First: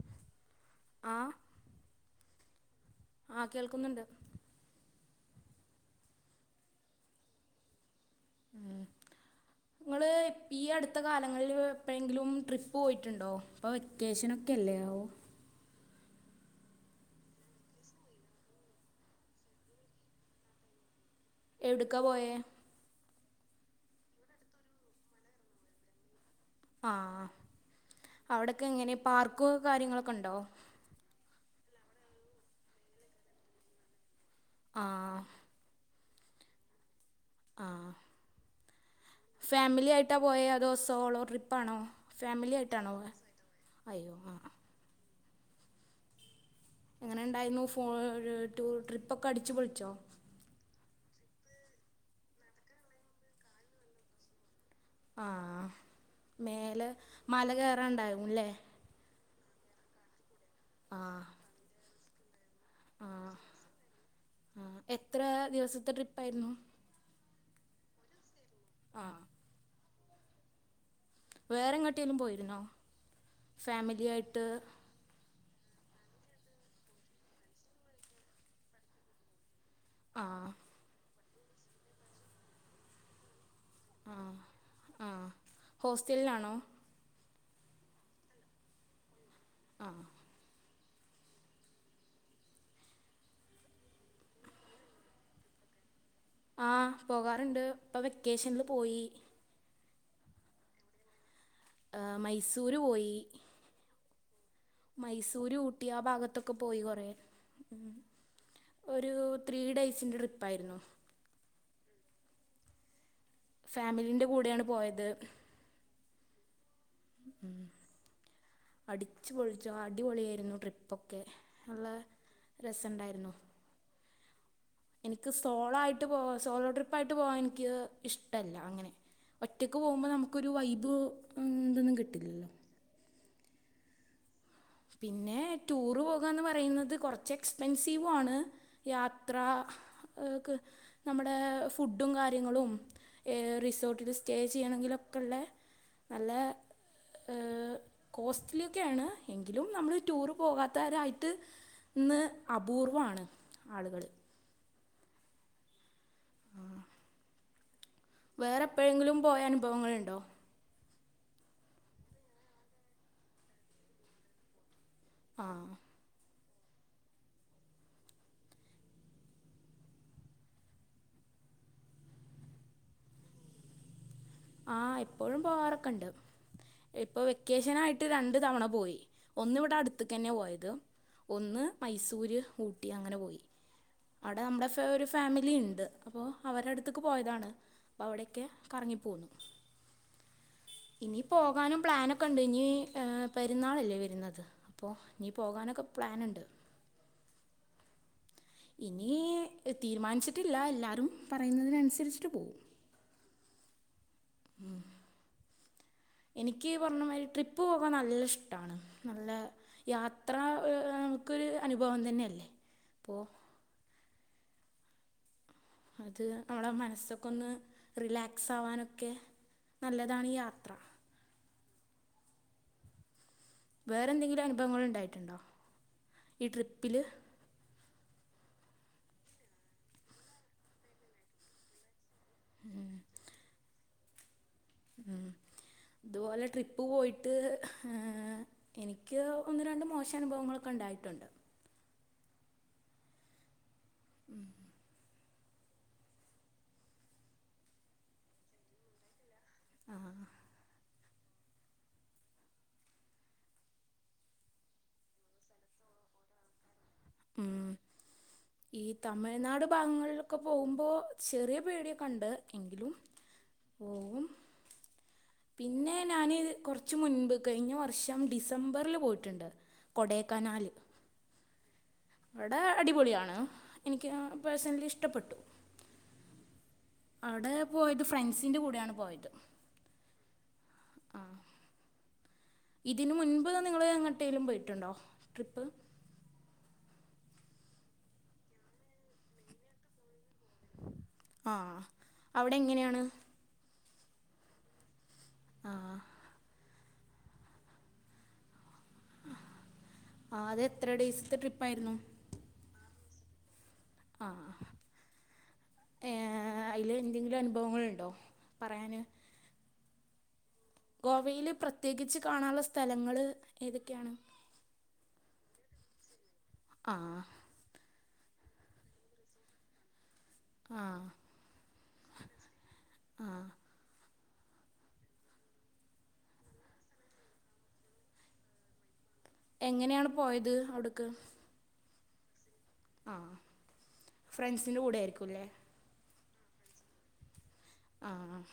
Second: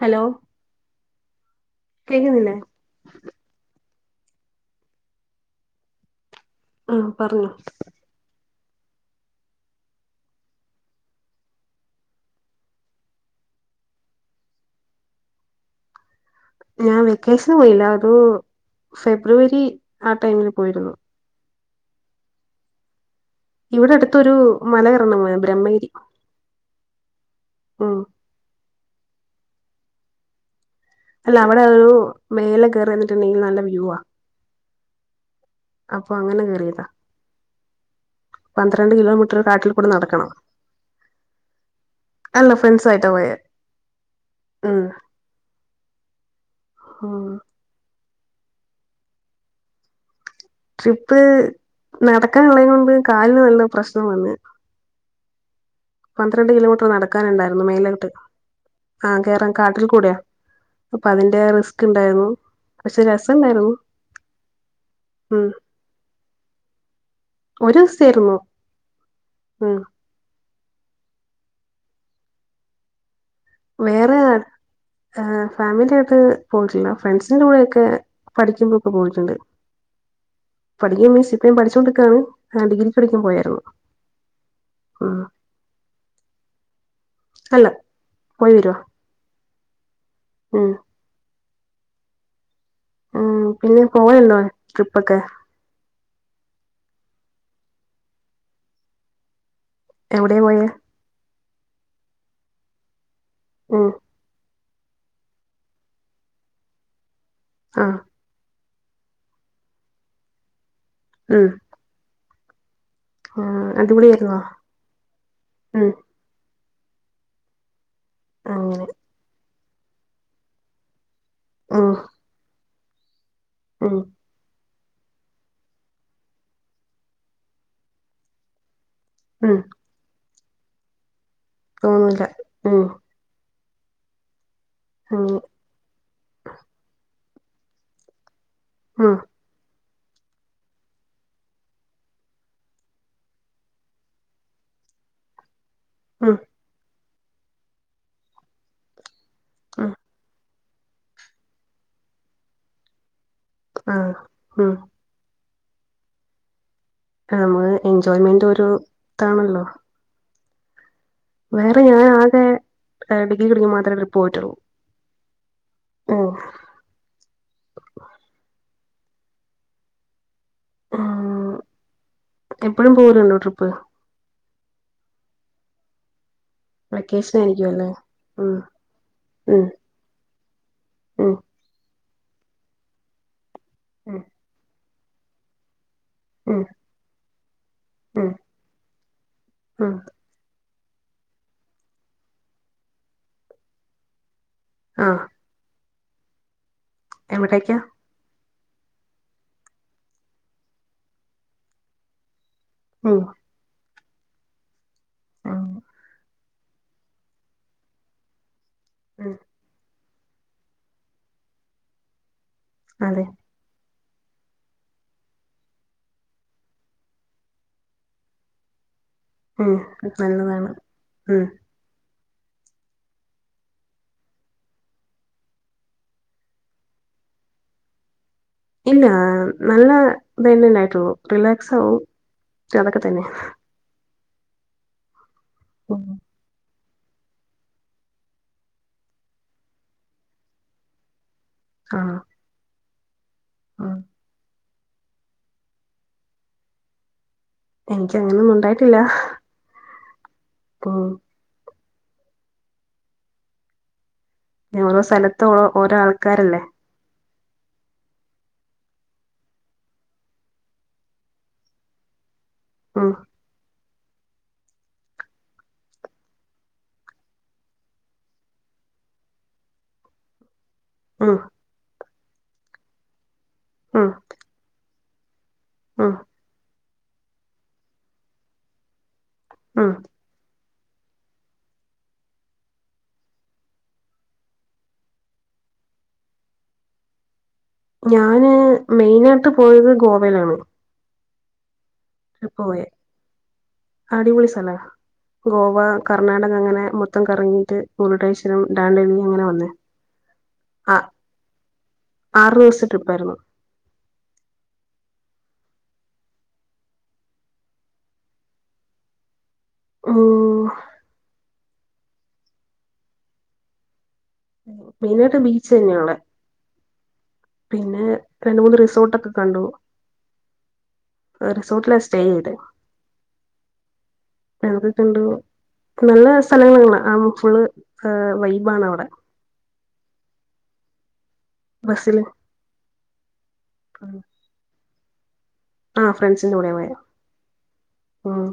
Hello ആഹ് കേക്ക്ന്നില്ലേ ആഹ് കേൾക്ക്ന്നുണ്ട് അഹ് പറഞ്ഞോ ആഹ് ഇങ്ങള് ഈ അട്ത്ത കാലങ്ങളിൽ എപ്പേഴെങ്കിലും ട്രിപ്പ് പോയിട്ട്ണ്ടോ? ഇപ്പോ വെക്കേഷനൊക്കെ ആവൂ ഞാൻ വെക്കേഷന് പോയില്ല ഒരു ഫെബ്രുവരി ആ ടൈമില് പോയിരുന്നു എവ്ട്ക്കാ പോയേ ഇവിടെ അട്ത്തൊരു മല കറണം ബ്രഹ്മയിരി ആഹ് ഉം ഔടൊക്കെ എങ്ങെനേ പാർക്കോ കാര്യങ്ങളൊക്കെ ഹ്ണ്ടോ അല്ല അവിടെ ഒരു മേലേ കയറി നിന്നിട്ട്ണ്ടെങ്കിൽ നല്ലെ വ്യൂവാ ആഹ് അപ്പൊ അങ്ങെനെ കേറിയതാ ആഹ് കിലോമീറ്റർ കാട്ടിൽ കൂടെ ഫാമിലിയായിട്ടാ നടക്കണം പോയേ അതോ സോളോ ട്രിപ്പാണോ അല്ല ഫാമിലി ആയിട്ടാണോ പോയെ അയ്യോ ആഹ് ഹ്‌മ് എങ്ങനെണ്ടായിരുന്നു ഫോ ടൂർ ട്രിപ്പ് ഒക്കെ അടിച്ചു പൊളിച്ചോ ട്രിപ്പ് നടക്കാനുള്ളയ് മുമ്പ് കാലിന് നല്ല പ്രശ്നം വന്നു ആഹ് കിലോമീറ്റർ മേലേ മല കേറാണ്ടാവും ല്ലേ ആഹ് കേറാൻ കാട്ടിൽ കൂടയാ അപ്പൊ അതിന്റെ റിസ്ക് ഇണ്ടായിരുന്നു ആഹ് ആഹ് എത്ര ഉം ദിവസത്തെ ട്രിപ്പായിരുന്നു ഒരു ഇസ ആയിരുന്നു ആ ഉം വേറെ എങ്ങാട്ടേലും പോയിരുന്നോ വേറെ ഫാമിലിയായിട്ട് ഏഹ് ഫാമിലി ഒക്കെ പോയിട്ടില്ല ഫ്രണ്ട്സിന്റെ കൂടെയൊക്കെ പഠിക്കുമ്പോഴൊക്കെ പോയിട്ടുണ്ട് ആഹ് പഠിക്ക മീൻസ് ഇപ്പോഴും പഠിച്ചോണ്ടിക്കാണ് ഞാൻ ഡിഗ്രിക്ക് പഠിക്കുമ്പോയായിരുന്നു ആഹ് ആഹ് ഹോസ്റ്റലിലാണോ അല്ല പോയി വരുവാ ആഹ് ഉം ഉം പിന്നെ പോവലുണ്ടോ ട്രിപ്പൊക്കെ ആഹ് പോകാറുണ്ട് ഇപ്പൊ വെക്കേഷനിൽ പോയി എവിടെ പോയ എഹ് മൈസൂര് പോയി ഉം മൈസൂര് ഊട്ടി ആ ഭാഗത്തൊക്കെ പോയി കൊറേ ആഹ് ഒരു ത്രീ ഡേയ്സിൻ്റെ ട്രിപ്പായിരുന്നു. ആഹ് ഫാമിലിന്റെ അടിപൊളിയായിരുന്നോ കൂടെയാണ് പോയത്. ഉം ഉം ആഹ് അടിച്ചു പൊളിച്ചു. അടിപൊളിയായിരുന്നു ട്രിപ്പൊക്കെ നല്ല ഉം രസണ്ടായിരുന്നു. ഉം എനിക്ക് സോളോ ആയിട്ട് പോവാ സോളോ ട്രിപ്പായിട്ട് പോവാൻ എനിക്ക് ഇഷ്ടല്ല അങ്ങനെ ഉം ഒറ്റക്ക് പോകുമ്പോ നമുക്കൊരു വൈബ് ഉം ഇതൊന്നും തോന്നൂല കിട്ടില്ലല്ലോ ഉം അങ്ങനെ പിന്നെ ടൂറ് പോകാന്ന് പറയുന്നത് കുറച്ച് എക്സ്പെൻസീവ് ആണ് ഉം യാത്ര യെക്ക് നമ്മുടെ ഫുഡും കാര്യങ്ങളും ഏഹ് റിസോർട്ടിൽ സ്റ്റേ ചെയ്യണങ്കിലൊക്കെ ഉള്ള നല്ല ഉം കോസ്റ്റ്ലി ഒക്കെയാണ് എങ്കിലും ഉം നമ്മൾ ടൂറ് പോകാത്തവരായിട്ട് ഇന്ന് അപൂർവാണ്. ആഹ് ഉം ഉം നമ്മൾ എൻജോയ്മെന്റ് ഒരു ഇതാണല്ലോ മഴ ഉണ്ടോ വേറെ ഞാൻ ആകെ ഡിഗ്രിക്ക്‌ മാത്രമേ പോയിട്ടള്ളൂ ആഹ് ഉം ഏഹ് എപ്പഴും പോവലുണ്ടോ ട്രിപ്പ് ആഹ് ഇപ്പോഴും പോവാറൊക്കെ ഉണ്ട് ഇപ്പൊ ആയിരിക്കും വെക്കേഷൻ അല്ലേ ആയിട്ട് രണ്ടു ഉം തവണ പോയി ഒന്ന് ഉം ഇവിടെ അടുത്ത് ക്ക്‌ന്നെയാ പോയത് ഉം ഒന്ന് മൈസൂര് ഊട്ടി അങ്ങനെ പോയി ഉം അവിടെ നമ്മുടെ ഒരു ഫാമിലി ഇണ്ട് അപ്പം ഉം അവരെ അടുത്തക്ക് പോയതാണ് അപ്പ ഉം ഉം അവിടെയൊക്കെ കറങ്ങിപ്പോന്നു. ഉം ഇനി പോകാനും പ്ലാനൊക്കെ ഇണ്ട് ഇനി ഏഹ് പെരുന്നാളല്ലേ വരുന്നത് അപ്പോൾ ആഹ് ഇനി പോകാനൊക്കെ പ്ലാനുണ്ട് എവിടേക്കാ? ഇനി തീരുമാനിച്ചിട്ടില്ല എല്ലാരും പറയുന്നതിനനുസരിച്ചിട്ട് പോവും ഉം ഉം ഉം എനിക്ക് ഈ പറഞ്ഞ മാതിരി ട്രിപ്പ് പോവാൻ നല്ല ഇഷ്ട്ടാണ് നല്ല ഉം യാത്ര ഏഹ് എനക്കൊരു അനുഭവം തന്നെ അല്ലേ അതെ അത് നമ്മളെ മനസ്സൊക്കെ ഒന്ന് റിലാക്സ് ആവാനൊക്കെ ഉം ഈ നല്ലതാണ് യാത്ര ഉം വേറെ എന്തെങ്കിലും അനുഭവങ്ങൾ ഇണ്ടായിട്ടുണ്ടോ ഈ ട്രിപ്പില് ഇല്ല നല്ല ഇതന്നെണ്ടായിട്ടുള്ളു റിലാക്സ് ആവും അതൊക്കെ തന്നെയാ ഉം ഉം ഇതുപോലെ ട്രിപ്പ് പ്പ് പോയിട്ട് എനിക്ക് ഒന്ന് രണ്ട് മോശ അനുഭവങ്ങളൊക്കെ ഇണ്ടായിട്ടുണ്ട് ആഹ് ആഹ് ഉം എനിക്ക് അങ്ങനെയൊന്നും ഉണ്ടായിട്ടില്ല ആഹ് ഉം പിന്നെ ഓരോ സ്ഥലത്ത് ഓരോ ആൾക്കാരല്ലേ ഉം ഈ തമിഴ്നാട് ഭാഗങ്ങളിലൊക്കെ പോകുമ്പോ ചെറിയ പേടിയൊക്കെയുണ്ട് എങ്കിലും ഉം പോവും പിന്നെ ഞാന് കൊറച്ച് മുൻപ് കഴിഞ്ഞ വർഷം ഡിസംബറിൽ പോയിട്ടുണ്ട് കൊടൈക്കനാല് ഉം അവിടെ അടിപൊളിയാണ് ഉം എനിക്ക് പേഴ്സണലി ഇഷ്ടപ്പെട്ടു ഉം അവിടെ പോയത് ഫ്രണ്ട്സിൻ്റെ കൂടെയാണ് പോയത് ഉം ആഹ് ഇതിന് മുൻപ് നിങ്ങള് എങ്ങട്ടേലും പോയിട്ടുണ്ടോ ട്രിപ്പ്? ഞാന് മെയിനായിട്ട് പോയത് ഗോവയിലാണ് ആഹ് ട്രിപ്പ് പോയെ അടിപൊളി സ്ഥലാ ആ ഗോവാ കർ കർണാടക അങ്ങനെ മൊത്തം കറങ്ങിയിട്ട് [unintelligible] അങ്ങനെ വന്നേ ആ അത് എത്ര ആഹ് ഡേയ്സത്തെ ട്രിപ്പായിരുന്നു ആറു ദിവസത്തെ ട്രിപ്പായിരുന്നു ആ, അ. ഏ അയില് എന്തെങ്കിലുംഅനുഭവങ്ങളുണ്ടോ പറയാന് ഉം. ഗോവയിലൽ പ്രത്യേകിച്ച് കാണാനുള്ള സ്ഥലങ്ങൾ ഏതൊക്കെയാണ്? മെയിനായിട്ട് ബീച്ചന്ന്യാള്ള. ആ. പിന്നെ രണ്ട് മൂന്ന് റിസോർട്ടൊക്കെ കണ്ടു. ആ റിസോർട്ടില സ്റ്റേ ചെയ്തെ. ആ എന്തൊക്കെ ഉണ്ട്? നല്ല സ്ഥലങ്ങള, ആ ഫുള് വൈബാണവിടെ എങ്ങനെയാണ് പോയത് അവിട്ക്? ബസ്സില്- ആ, ഫ്രണ്ട്സിന്റെ കൂടെ ആയിരിക്കുല്ലേ ആ ഫ്രണ്ട്സിന്റെ കൂടെയാ പോയെ. ആ. ഉം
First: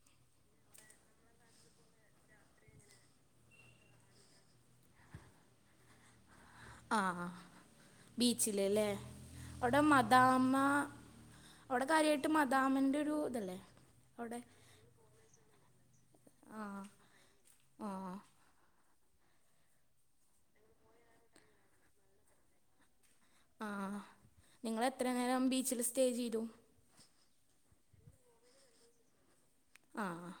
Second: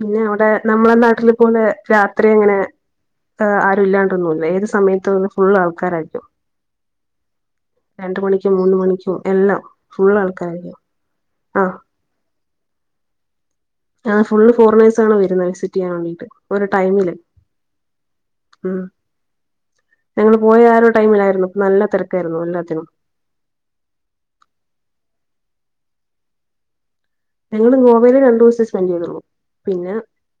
പിന്നെ അവിടെ നമ്മളെ നാട്ടിലെ പോലെ രാത്രി എങ്ങനെ? അ ആരുല്ലാണ്ടൊന്നുല്ല ഏത് സമയത്തുന്ന് ഫുള്ളാൾക്കാരായിരിക്കും. ആ, ആ മണിക്കും മൂന്ന് ബീച്ചിലല്ലേ, മണിക്കും എല്ലാം അവിടെ ഫുൾ മതാമ്മ ആൾക്കാരായിരിക്കും ആഹ് അവിടെ കാര്യായിട്ട് മദാമ്മന്റൊരു ഇതല്ലേ? ആ, അവിടെ ഫുള്ള് ഫോറിനേയ്സ് ആണ് വരുന്നത് വിസിറ്റ് ചെയ്യാൻ വേണ്ടീട്ട് ആ ഓരോ ടൈമില് ആ ഉം, ഞങ്ങൾ പോയ ആ ഒരു ടൈമിലായിരുന്നു നല്ല തെരക്കായിരുന്നു എല്ലാത്തിനും. ആ, നിങ്ങളെത്ര നേരം ബീച്ചിൽ സ്റ്റേ ചെയ്തു. ഞങ്ങൾ ഗോവായിൽ രണ്ടു ദിവസം സ്പെൻഡ് ചെയ്തുള്ളു പിന്നെ ആ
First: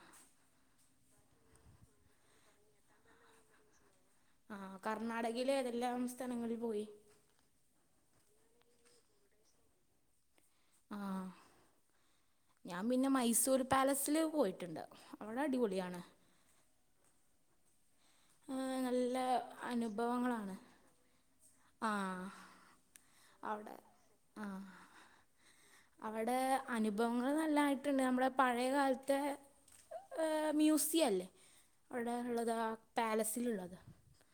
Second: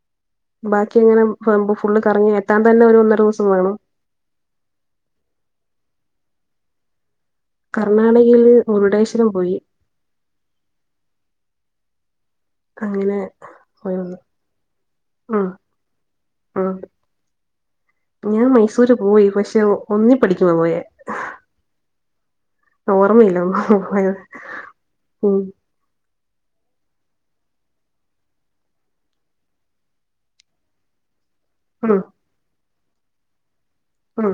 ബാക്കി എങ്ങനെപോവുമ്പോ ഫുള്ള് കറങ്ങി എത്താൻ തന്നെ ഒന്നര ദിവസം വെണോ? ആ, കർണാടകയിൽ ഏതെല്ലാം സ്ഥലങ്ങളിൽ പോയി? കർണാടകയില് മുരുടേശ്വരം പോയി. ആ. ഞാൻ പിന്നെ അങ്ങനെ മൈസൂർ പോയി പാലസിൽ വന്നു പോയിട്ടുണ്ട് അവിടെ അടിപൊളിയാണ്. മ് [unintelligible] ഞാൻ ആ, മൈസൂര് നല്ല പോയി പക്ഷെ ഒന്നിൽ പഠിക്കുമ്പ അനുഭവങ്ങളാണ് പോയേ ആ ഓർമ്മയില്ല അവിടെ ഒന്നും ആ [unintelligible] അവിടെ അനുഭവങ്ങൾ നല്ലായിട്ടുണ്ട്. നമ്മുടെ പഴയകാലത്തെ എഹ്, മ്യൂസിയം അല്ലേ? ഉം അവിടെ ഉള്ളത് ആ പാലസിലുള്ളത്. ഉം.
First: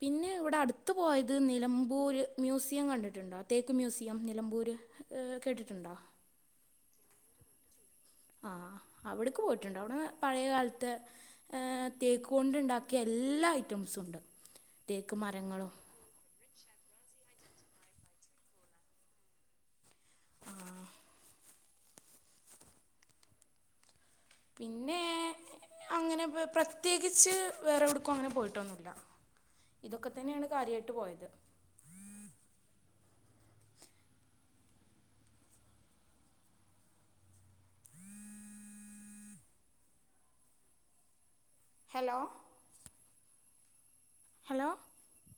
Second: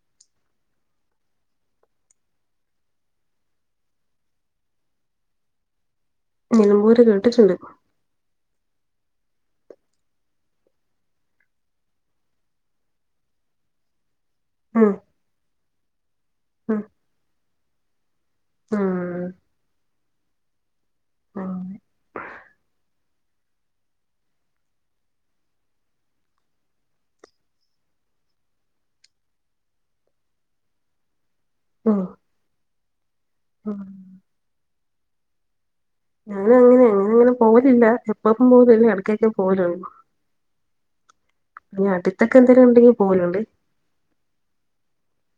പിന്നെ ഇവിടെ അടുത്ത് പോയത് നിലമ്പൂർ മ്യൂസിയം കണ്ടിട്ടുണ്ടോ? തേക്ക് മ്യൂസിയം നിലമ്പൂർ എഹ് കേട്ടിട്ടുണ്ടോ? നിലമ്പൂർ കേട്ടിട്ടുണ്ട്. ആഹ അവിടക്ക് പോയിട്ടുണ്ട് അവിടെ പഴയ കാലത്ത് ഏ, തേക്ക് കൊണ്ട് ഉണ്ടാക്കിയ എല്ലാ ഐറ്റംസും ഉണ്ട് ഉം തേക്ക് മരങ്ങളും ഉം. ആ ആഹ അങ്ങനെ പിന്നെ അങ്ങനെ പ്രത്യേകിച്ച് വേറെ എവിടക്കും അങ്ങനെ പോയിട്ടൊന്നുമില്ല. ഇതൊക്കെ തന്നെയാണ് കാര്യയായിട്ട് പോയത്. ഉം. ആഹ് ഞാനങ്ങനെ അങ്ങനെയൊന്നും പോകലില്ല എപ്പഴും എപ്പഴും പോകലില്ല ഇടക്കൊക്കെയേ പോകലുള്ളൂ ഇനി ഹലോ അടുത്തൊക്കെ എന്തേലും ഉണ്ടെങ്കിൽ പോകലുണ്ട് ഹലോ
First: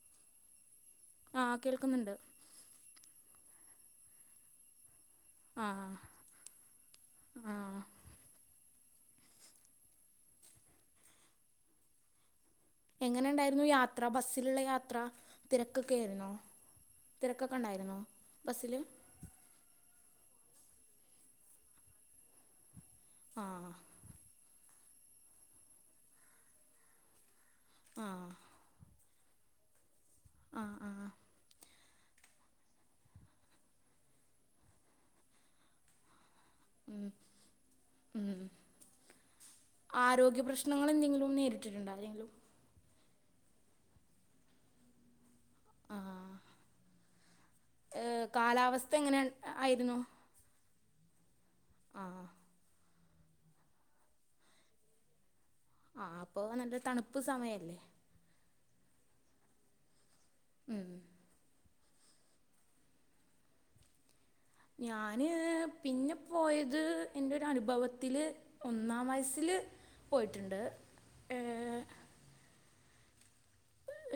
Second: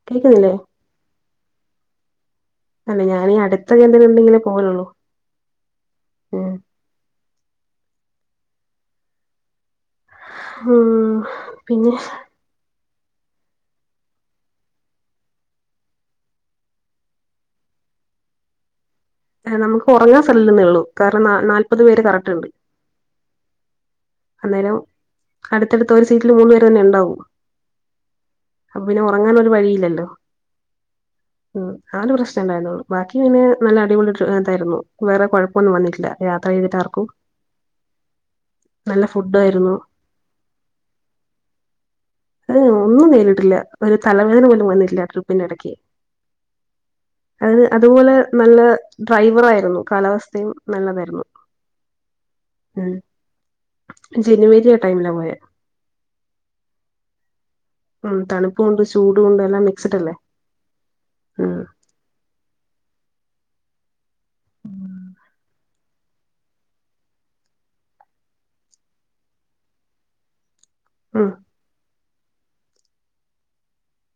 കേക്കുന്നില്ലേ ആഹ് കേൾക്കുന്നുണ്ട് അല്ല ഞാനീ അടുത്ത് എവിടെങ്കിലും ഉണ്ടെങ്കിലേ പോകലുള്ളൂ ആഹ് ആഹ് ഉം പിന്നെ എങ്ങനുണ്ടായിരുന്നു യാത്ര ബസ്സിലുള്ള യാത്ര തിരക്കൊക്കെ ആയിരുന്നോ തിരക്കൊക്കെ ഉണ്ടായിരുന്നോ ബസ്സില് ആഹ് നമുക്ക് ഉറങ്ങാൻ സ്ഥലമില്ലന്നേ ഉള്ളൂ കാരണം നാല്പത് പേര് കറക്റ്റ് ഉണ്ട് ആഹ് അന്നേരം അടുത്തടുത്ത് ഒരു സീറ്റില് മൂന്ന് പേര് തന്നെ ഉണ്ടാവും ആഹ് അപ്പൊ പിന്നെ ഉറങ്ങാന് ഒരു വഴിയില്ലല്ലോ ആഹ് ആഹ് ഉം ആ ഒരു പ്രശ്നം ഇണ്ടായിരുന്നുള്ളു ബാക്കി പിന്നെ നല്ല അടിപൊളി ഡ്ര ഇതായിരുന്നു വേറെ കൊഴപ്പവൊന്നും വന്നിട്ടില്ല യാത്ര ചെയ്തിട്ട് ആർക്കും ഉം ഉം നല്ല ഫുഡ് ആയിരുന്നു ആരോഗ്യ പ്രശ്നങ്ങള് എന്തെങ്കിലും നേരിട്ടിട്ടുണ്ടോ ആരെങ്കിലും ഏ ഒന്നും നേരിട്ടില്ല ഒരു തലവേദന പോലും വന്നിട്ടില്ല ട്രിപ്പിന്റെ ഇടക്ക് ആ അത് അതുപോലെ ഏഹ് നല്ല കാലാവസ്ഥ എങ്ങനെ ഡ്രൈവർ ആയിരുന്നു കാലാവ സ്ഥയും നല്ലതായിരുന്നു ആഹ് ഉം ജനുവരി ആ ടൈമിലാ പോയേ ആഹ് അപ്പൊ നല്ല തണുപ്പ് സമയല്ലേ ഉം തണുപ്പും ഉണ്ട് ചൂടുമുണ്ട് എല്ലാം മിക്സിഡ് അല്ലേ ഉം ആഹ് ഞാന് പിന്നെ പോയത് എന്റെ ഒരു അനുഭവത്തില് ഒന്നാം വയസില് പോയിട്ടുണ്ട് ആഹ് ഏഹ്,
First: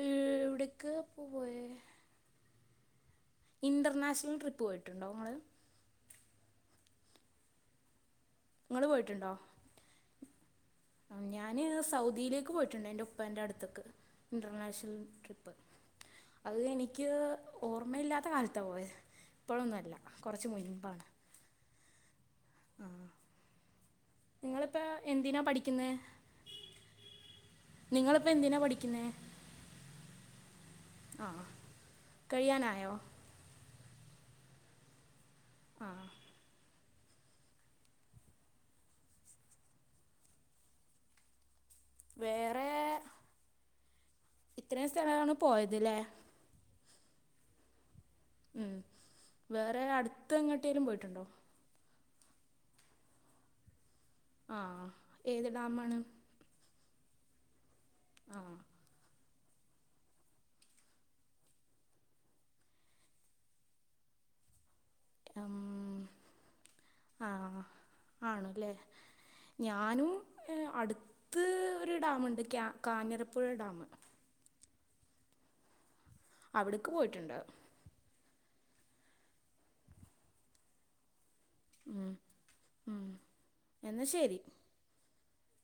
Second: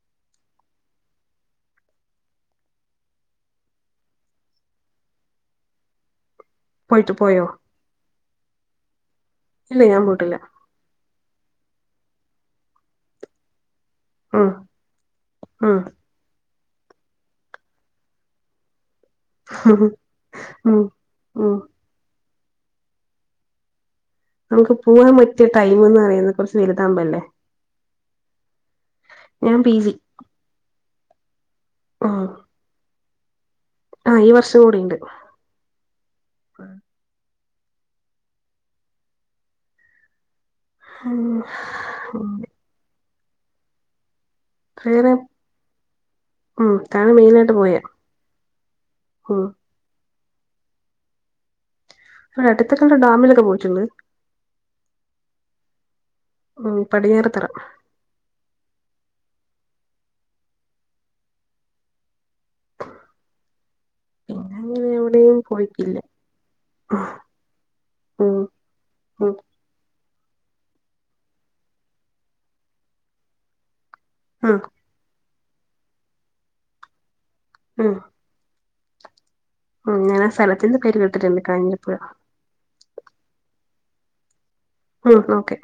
എവിടേക്കാ ഇപ്പൊ പോയേ ഇന്റർനാഷണൽ ട്രിപ്പ് പോയിട്ടുണ്ടോ നിങ്ങള് പോയിട്ട് പോയോ നിങ്ങള് പോയിട്ടുണ്ടോ ഇല്ല ഞാൻ പോയിട്ടില്ല ഞാന് സൗദിയിലേക്ക് പോയിട്ടുണ്ട് എന്റെ ഉപ്പാന്റെ അടുത്തിക്ക് ഉം ഇന്റർനാഷണൽ ട്രിപ്പ് ഉം അത് എനിക്ക് ഓർമ്മയില്ലാത്ത കാലത്താ പോയത് ഇപ്പോളൊന്നും അല്ല കുറച്ച് ഉം മുൻപാണ് ഉം ആഹ് നമുക്ക് പോകാൻ എന്തിനാണ് പറ്റിയ പഠിക്കുന്നത് ടൈമെന്ന് പറയുന്നത് കുറച്ച് വലുതാമ്പോ അല്ലേ നിങ്ങളിപ്പോ എന്തിനാ പഠിക്കുന്നേ ഞാൻ പി ജി ആഹ് ഉം കഴിയാനായോ ആഹ് ഈ വർഷം കൂടിയുണ്ട് ആഹ് ഉ വേറെ ഇത്രയും വേറെ സ്ഥലാണ് പോയത് ല്ലേ ഉം ഇതാണ് മെയിനായിട്ട് പോയെ. ഉം ഹും വേറെ അടുത്ത് എങ്ങട്ടേലും പോയിട്ടുണ്ടോ? ഇവടെ അടുത്ത രണ്ട് ഡാമിലൊക്കെ പോയിട്ടുണ്ട്. ആഹ്. ഏത് ഡാമാണ്? ഉം പടിഞ്ഞാറെതറ. ആഹ് പിന്നെ [unintelligible] വീട്ട് ല് പോയിട്ടില്ല. ആ ഉം. ആണല്ലേ ഹും ഞാനും എഹ് അടുത്ത് ഒരു ഡാമുണ്ട് ക്യാ കാഞ്ഞിരപ്പുഴ ഡാം. ആഹ് അവിട്ക്ക് പോയിട്ടുണ്ട്. ഉം ഉം ഞാനാ സ്ഥലത്തിന്റെ പേര് കേട്ടിട്ടുണ്ട് കാഞ്ഞിപ്പുഴ. ഉം എന്നാ ശരി. ഉം ഓക്കെ.